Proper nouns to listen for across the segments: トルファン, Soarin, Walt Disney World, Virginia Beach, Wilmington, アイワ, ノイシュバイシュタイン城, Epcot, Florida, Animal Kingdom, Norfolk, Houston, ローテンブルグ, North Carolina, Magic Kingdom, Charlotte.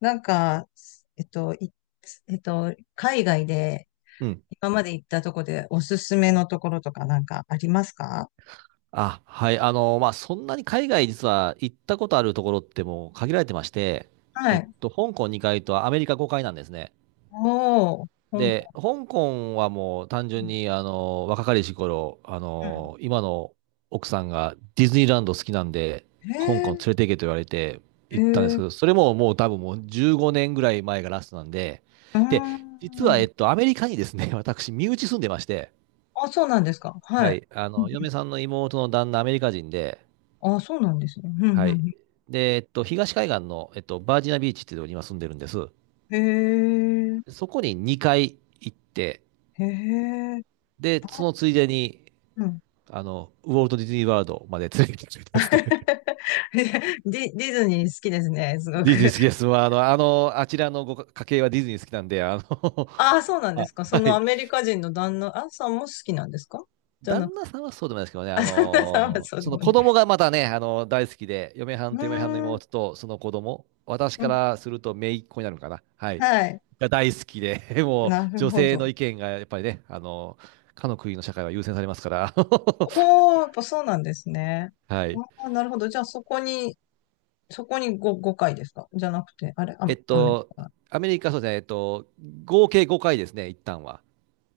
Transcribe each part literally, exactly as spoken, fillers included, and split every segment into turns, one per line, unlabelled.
なんか、えっと、い、えっと、海外で
うん。
今まで行ったとこでおすすめのところとかなんかありますか？
あ、はい。あの、まあ、そんなに海外実は行ったことあるところってもう限られてまして、
は
えっ
い。
と、香港にかいとアメリカごかいなんですね。
おー、香
で、
港。
香港はもう単純に、あの、若かりし頃、あ
うん。
の、今の奥さんがディズニーランド好きなんで、
へ
香港連
え
れて行けと言われて
へえ
行ったんですけ
う
ど、それももう多分もうじゅうごねんぐらい前がラストなんで、
ー
で、実は、え
ん。
っと、アメリカにですね、私、身内住んでまして、
あ、そうなんですか。は
は
い。
い、あ
うん
の、
うん
嫁さんの妹の旦那、アメリカ人で、
あ、そうなんですね。うん、うん、
は
う
い。
ん。
で、えっと、東海岸の、えっと、バージニアビーチっていうところに今住んでるんです。
へえ
そこににかい行って、
へえ
で、そのついでに、
うん。
あの、ウォルト・ディズニー・ワールドまで連れてきてくれたんですね。
ディ、ディズニー好きですね、す ご
ディズニ
く。
ー好きです。まあ、あの、あの、あちらのご家系はディズニー好きなんで、あの、
ああ、そうな んで
あ
すか。そ
は
のア
い。
メリカ人の旦那、あさんも好きなんですか？じゃな
旦那さんはそうでもないですけどね、
あ、
あ
旦那さんは
の
そ
ー
うで
そ
も
の子
な
供
い。
がまたね、あのー大好きで、嫁は
う
んと嫁はんの
ーん、
妹とその子供、私
う
か
ん、
らすると姪っ子になるのかな、はい、
はい。
が大好きで、もう
なる
女
ほ
性
ど。
の意見がやっぱりね、あのーかの国の社会は優先されますから、
おー、やっぱそうなんですね。
はい。
あー、なるほど。じゃあそこに、そこにご、ごかいですかじゃなくて、あれ、ア
え
メ
っ
アメリ
と、
カ。
アメリカ、そうですね、えっと、合計ごかいですね、一旦は。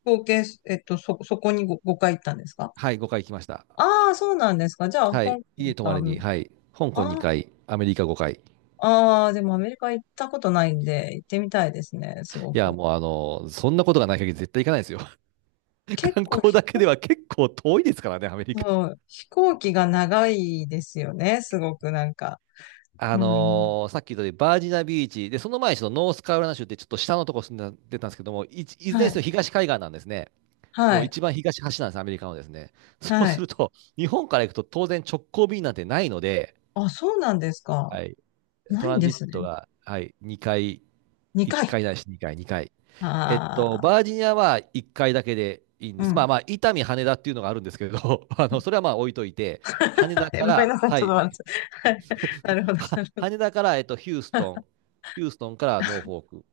合計、えっと、そ、そこにご、ごかい行ったんですか？
はい、ごかい行きました。
ああー、そうなんですか。じゃあ、
は
香
い、
港
家泊
と
ま
ア
り
メ、
に、はい、香港
あー
にかい、アメリカごかい。
あー、でもアメリカ行ったことないんで、行ってみたいですね、すご
いや、
く。
もうあのーそんなことがない限り絶対行かないですよ。
結
観
構
光
飛
だけで
行、
は結構遠いですからね、アメリカ。
そう、飛行機が長いですよね、すごくなんか。
あ
うん。
のーさっき言ったようにバージナビーチ、で、その前にそのノースカロライナ州ってちょっと下のとこ住んでたたんですけども、い、いずれ
は
にせよ
い。
東海岸なんですね。も
は
う
い。
一番東端なんです、アメリカのですね。そう
は
す
い。
ると、日本から行くと当然直行便なんてないので、
あ、そうなんですか。
はい、ト
ない
ラ
ん
ン
で
ジッ
す
ト
ね。
が、はい、にかい、1
にかい。
回ないしにかい、にかい。えっと、
ああ、
バージニアはいっかいだけでいいんで
う
す。まあ
ん。
まあ、伊丹、羽田っていうのがあるんですけれど、あの、それはまあ置いといて、羽田
え、
か
ごめん
ら、
なさい。
は
ちょっと
い、
笑っちゃった。はい。なるほど、
は
なるほ
羽
ど。
田から、えっと、ヒューストン、ヒューストンからノーフォーク。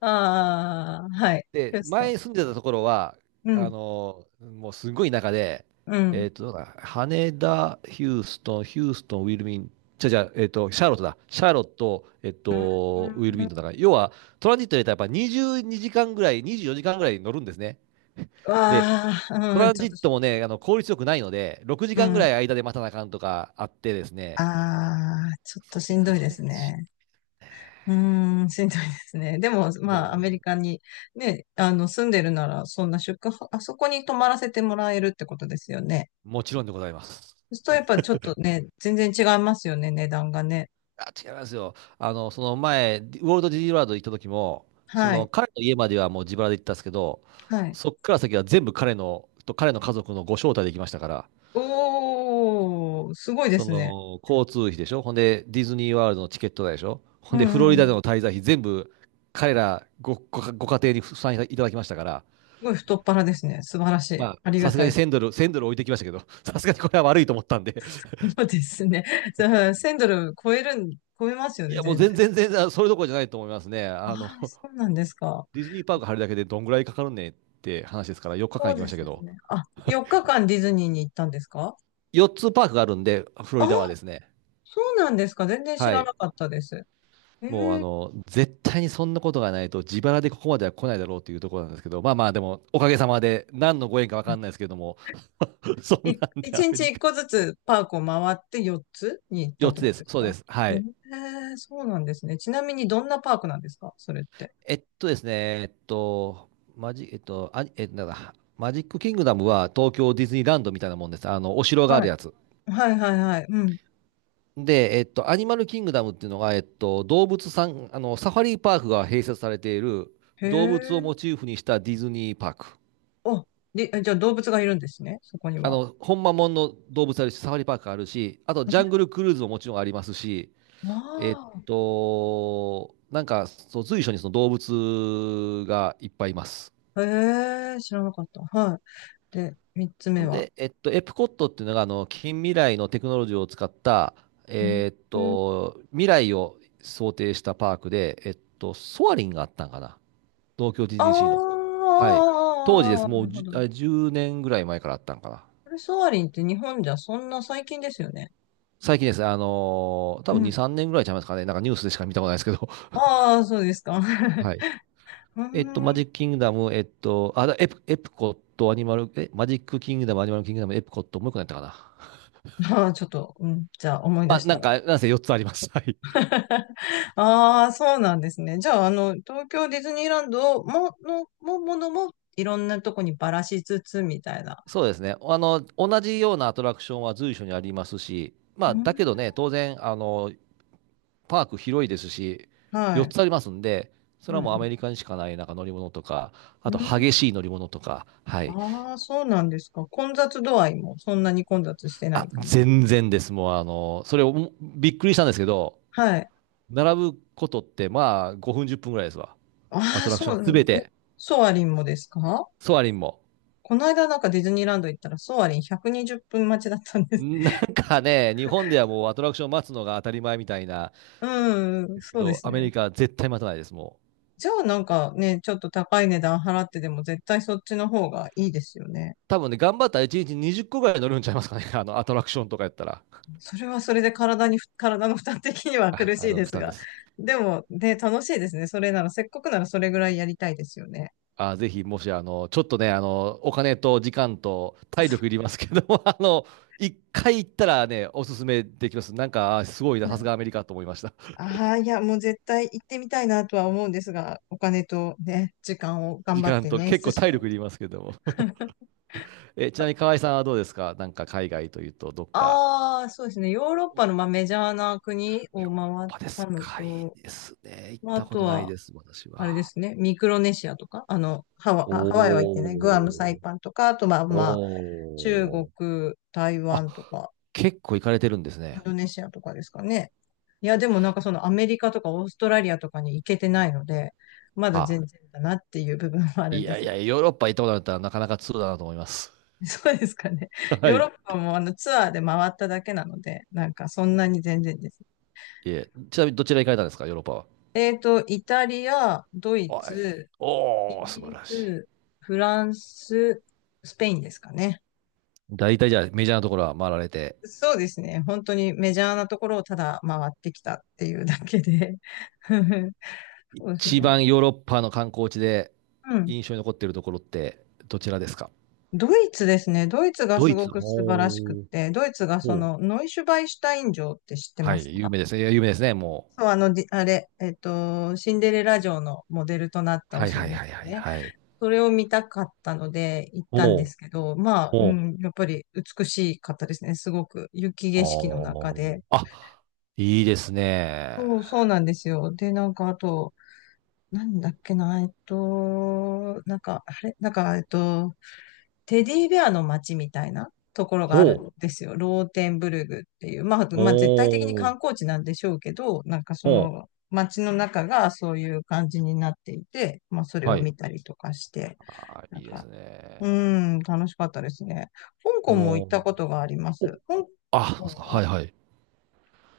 ああ、はい。ヒ
で、
ュースト
前に住
ン。
んでたところは、
う
あ
ん、
のーもうすごい田舎で、
うん。
え
う
っと、どうだ羽田、ヒューストン、ヒューストン、ウィルミン、じゃじゃ、えっと、シャーロットだ。シャーロット、えっと、ウィル
ー
ミン
ん、
トンだから、要は、トランジットで言ったらやっぱにじゅうにじかんぐらい、にじゅうよじかんぐらい乗るんですね。で、
わ
ト
あ、うん、
ラン
ちょ
ジ
っ
ッ
とし
ト
ん
も
どい。
ね、あの効率よくないので、6
う
時間ぐら
ん。
い間で待たなあかんとかあってですね、
ああ、ちょっ
そ
とし
れ
ん
が、
どい
そ
で
れ
す
がし、
ね。うーん、しんどいですね。でも、
も
まあ、アメリカにね、あの、住んでるなら、そんな宿泊、あそこに泊まらせてもらえるってことですよね。
もちろんでございます。
そうするとやっぱちょっとね、全然違いますよね、値段がね。
あ、違いますよ。あの、その前、ウォルト・ディズニーワールド行った時も、そ
は
の
い。
彼の家まではもう自腹で行ったんですけど、
はい。
そっから先は全部彼の、と彼の家族のご招待で行きましたから、
おー、すごいで
そ
すね。
の交通費でしょ、ほんでディズニーワールドのチケット代でしょ、
う
ほんでフロリ
んう
ダで
ん。
の滞在費全部彼らご、ご、ご家庭に負担いただきましたから、
すごい太っ腹ですね。素晴らしい。
まあ、
あり
さ
が
すが
たい。
にせんドル、いちドル置いてきましたけど、さすがにこれは悪いと思ったんで、
そうですね。じゃあ、せんドル超えるん、超えますよ
い
ね、
や、もう
全然。
全然全然、それどころじゃないと思いますね。あの、
ああ、そうなんですか。
ディズニーパーク入るだけでどんぐらいかかるねって話ですから、4日
そ
間行
う
き
で
ました
す
け
よ
ど、
ね。あ、よっかかんディズニーに行ったんですか？
よっつパークがあるんで、フロ
あ
リ
あ
ダはですね、
そうなんですか。全然知
は
らな
い、
かったです。え
もうあ
え、
の、絶対にそんなことがないと、自腹でここまでは来ないだろうというところなんですけど、まあまあ、でも、おかげさまで、何のご縁か分かんないですけども、そん
い
なんで
一
アメ
日
リ
一
カ。
個ずつパークを回ってよっつに行ったっ
4
て
つ
こ
で
とで
す、
す
そうで
か？
す、は
へ
い。
え、そうなんですね。ちなみにどんなパークなんですかそれって？
えっとですね、えっと、マジ、えっと、あ、え、なんだ、マジックキングダムは東京ディズニーランドみたいなもんです。あの、お城があ
は
る
い。
やつ。
はいはいはい。うん。
で、えっと、アニマルキングダムっていうのが、えっと、動物さん、あの、サファリパークが併設されている
へ
動物を
え。
モチーフにしたディズニーパーク。
あ、で、じゃあ動物がいるんですね。そこに
あ
は。
の、ほんまもんの動物あるし、サファリパークあるし、あとジャングルクルーズももちろんありますし、えっ
あ
と、なんか、そう、随所にその動物がいっぱいいます。
あ。へえ、知らなかった。はい。で、三つ
ほ
目
ん
は？
で、えっと、エプコットっていうのが、あの、近未来のテクノロジーを使った、
うん
えっと、未来を想定したパークで、えっと、ソアリンがあったんかな。東京 ティージーシー の。
ああ
はい。当時です。
ー、
も
な
う
る
じ
ほ
ゅ
ど。
あれじゅうねんぐらい前からあったんかな。
これソアリンって日本じゃそんな最近ですよね？
最近ですね、あのー多
う
分に、
ん。
さんねんぐらいちゃいますかね。なんかニュースでしか見たことないですけど。
ああ、そうですか。
はい。
う
えっと、
ー
マ
ん。
ジックキングダム、えっと、あ、だエプ、エプコット、アニマル、え、マジックキングダム、アニマルキングダム、エプコット、もう一個何やったかな。
ああ、ちょっと、うん、じゃあ思い出
まあ、
し
な
た
ん
ら。
か、なんせよっつあります。はい。
ああ、そうなんですね。じゃあ、あの、東京ディズニーランドも、の、も、ものも、いろんなとこにばらしつつ、みたいな。
そうですね。あの、同じようなアトラクションは随所にありますし、ま
う
あ、
ん、
だけどね、当然、あの、パーク広いですし、
は
4
い。
つありますんで、そ
う
れはもうアメ
ん、
リカにしかないなんか乗り物とか、あ
うん。
と激
うん
しい乗り物とか、はい。
ああそうなんですか。混雑度合いも、そんなに混雑してな
あ、
いかな？
全然です。もうあの、それをもびっくりしたんですけど、
はい。
並ぶことってまあごふんじゅっぷんぐらいですわ。ア
あ
ト
あ、
ラクシ
そ
ョン
う、う
す
んえ、
べて、
ソアリンもですか？
ソアリンも。
この間なんかディズニーランド行ったら、ソアリンひゃくにじゅっぷん待ちだったんです。
なんかね、日本ではもうアトラクション待つのが当たり前みたいな、
うん、
ですけ
そうで
ど、
す
アメ
ね。
リカは絶対待たないです、もう。
じゃあなんかね、ちょっと高い値段払ってでも絶対そっちの方がいいですよね。
多分ね、頑張ったらいちにちにじゅっこぐらい乗るんちゃいますかね、あの、アトラクションとかやったら。
それはそれで体に、体の負担的には
あ、
苦
あ
しい
の、
で
負
す
担
が。
です。
でもね、楽しいですね。それなら、せっかくならそれぐらいやりたいですよね。
あー、ぜひ、もし、あの、ちょっとね、あの、お金と時間と体力いりますけども、あの、一回行ったらね、おすすめできます。なんか、あーすごいな、さすがアメリカと思いました。
ああ、いや、もう絶対行ってみたいなとは思うんですが、お金とね、時間を頑
時
張っ
間
て
と、
捻
結
出
構
しな
体
い
力い
と。
りますけども。え、ちなみに河合さんはどうですか？なんか、海外というと、どっか。
ああ、そうですね。ヨーロッ
お
パのまあメジャーな国を
ヨーロッ
回っ
パで
た
す
の
か？いい
と、
ですね。行っ
まああ
たこ
と
とない
は、
です、私
あれで
は。
すね、ミクロネシアとか、あの、ハワ、あハワイは行ってない、グアム、サ
お
イ
ー。
パンとか、あとまあまあ、中
お
国、
ー。
台
あ、
湾とか、
結構行かれてるんです
イン
ね。
ドネシアとかですかね。いや、でもなんかそのアメリカとかオーストラリアとかに行けてないので、まだ
あ、
全然だなっていう部分はある
い
んで
やい
す
や、
が。
ヨーロッパ行ったことあるんだったら、なかなか通だなと思います。
そうですかね。
は
ヨーロ
い。
ッパもあのツアーで回っただけなので、なんかそんなに全然です。
いえ、ちなみにどちら行かれたんですか、ヨーロッパは？
えっと、イタリア、ドイ
おい。
ツ、イ
おー、
ギ
素晴
リ
らしい。
ス、フランス、スペインですかね。
大体じゃあメジャーなところは回られて、
そうですね。本当にメジャーなところをただ回ってきたっていうだけで。そうです
一
ね。
番ヨーロッパの観光地で
うん。
印象に残っているところってどちらですか？
ドイツですね。ドイツが
ド
す
イツ。
ごく素晴らしくっ
おー。
て、ドイツがそ
おー。
のノイシュバイシュタイン城って知って
は
ます
い、有
か？
名ですね。いや有名ですね、もう。
そう、あの、じあれ、えっと、シンデレラ城のモデルとなったお
はい
城
はい
で
は
す
い
よ
はい
ね。
はい。
それを見たかったので行ったん
お
で
ー。
すけど、まあ、う
おー。
ん、やっぱり美しかったですね。すごく雪
あ
景色の中
ー。
で。
あ、いいですね。
そう、そうなんですよ。で、なんかあと、なんだっけな、えっと、なんか、あれ、なんか、えっと、テディベアの街みたいなところがあ
ほ
る
う。
んですよ。ローテンブルグっていう。まあ、まあ、絶対的に
お
観
ー。
光地なんでしょうけど、なんか
お
その
ー。
街の中がそういう感じになっていて、まあ、それ
は
を
い。
見たりとかして、
あー、
なん
いいです
か、うー
ね。
ん、楽しかったですね。香港も行っ
も
たことがありま
う、お、
す。香
あ、そうですか。
港
は
は、
いはい。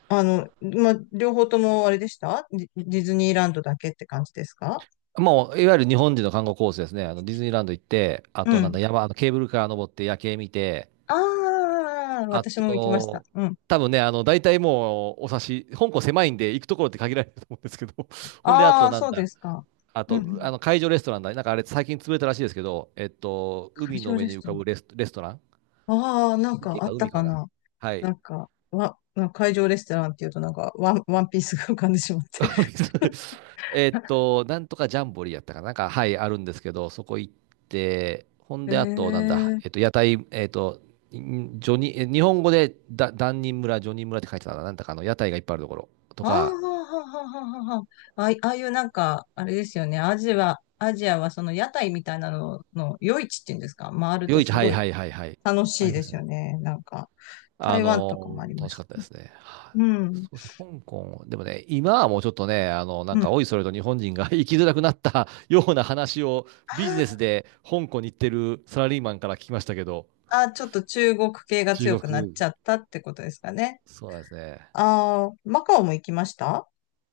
あの、まあ、両方ともあれでした、ディディズニーランドだけって感じですか？
もう、いわゆる日本人の観光コースですね。あの、ディズニーランド行って、あ
う
と、なん
ん。
だ、山、あのケーブルカー登って夜景見て、
ああ、
あ
私も行きました。
と、
うん。
多分ね、あの、大体もう、お察し、香港狭いんで、行くところって限られると思うんですけど、ほんで、あ
あ
と、
あ、
な
そ
ん
う
だ、
ですか。
あ
うんう
と、あ
ん。
の、海上レストランだ。なんかあれ、最近潰れたらしいですけど、えっと、
会
海の
場
上
レ
に
ス
浮
ト
か
ラン。
ぶレス、レストラン
ああ、なんか
池
あ
か
った
海か
か
な。
な。
は
な
い。
んか、わ、なんか会場レストランっていうとなんかワン、ワンピースが浮かんでしまって。
えーっと、なんとかジャンボリーやったかな、なんか、はい、あるんですけど、そこ行って、ほん
へ
で、あと、なんだ、
え。
えっと、屋台、えっと、んジョニー、え日本語で、だ、ダ人村、ジョニー村って書いてたな、なんだかあの、屋台がいっぱいあるところと
ああ、
か、
ははははは。あいああいうなんか、あれですよね。アジア、アジアはその屋台みたいなのの夜市っていうんですか？回ると
夜市、
す
は
ご
い
い
はいはいはい。
楽
あ
しい
りま
で
した
す
ね。
よね。なんか、
あ
台湾とかも
の
あり
ー
ま
楽し
し
かっ
た。
たですね。はい
うん。
そうですね、香港、でもね、今はもうちょっとね、あの、な
う
んか、
ん。
おいそれと日本人が 生きづらくなったような話をビジネ
あ
スで香港に行ってるサラリーマンから聞きましたけど、
あ、ちょっと中国系が
中
強くなっ
国、
ちゃったってことですかね。
そうなんですね。
ああ、マカオも行きました？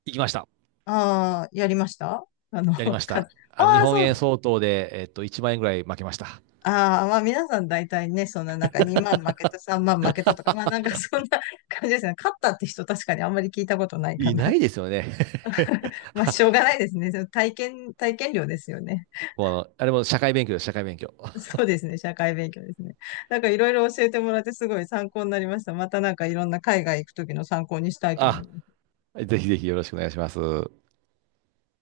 行きました。
ああー、やりました？あの、
やりま し
か、あ
た。あの、日
あ、
本
そ
円
う。
相当で、えっと、いちまん円ぐらい負けました。
ああ、まあ皆さん大体ね、そんななんかにまん負けた、さんまん負けたとか、まあなんかそんな感じですね。勝ったって人確かにあんまり聞いたことないか
いな
な。
いですよね。
まあしょうがないですね。その体験、体験料ですよね。
もうあの、あれも社会勉強です、社会勉強。
そうですね。社会勉強ですね。なんかいろいろ教えてもらってすごい参考になりました。またなんかいろんな海外行くときの参考にしたいと思
あ、
います。
ぜひぜひよろしくお願いします。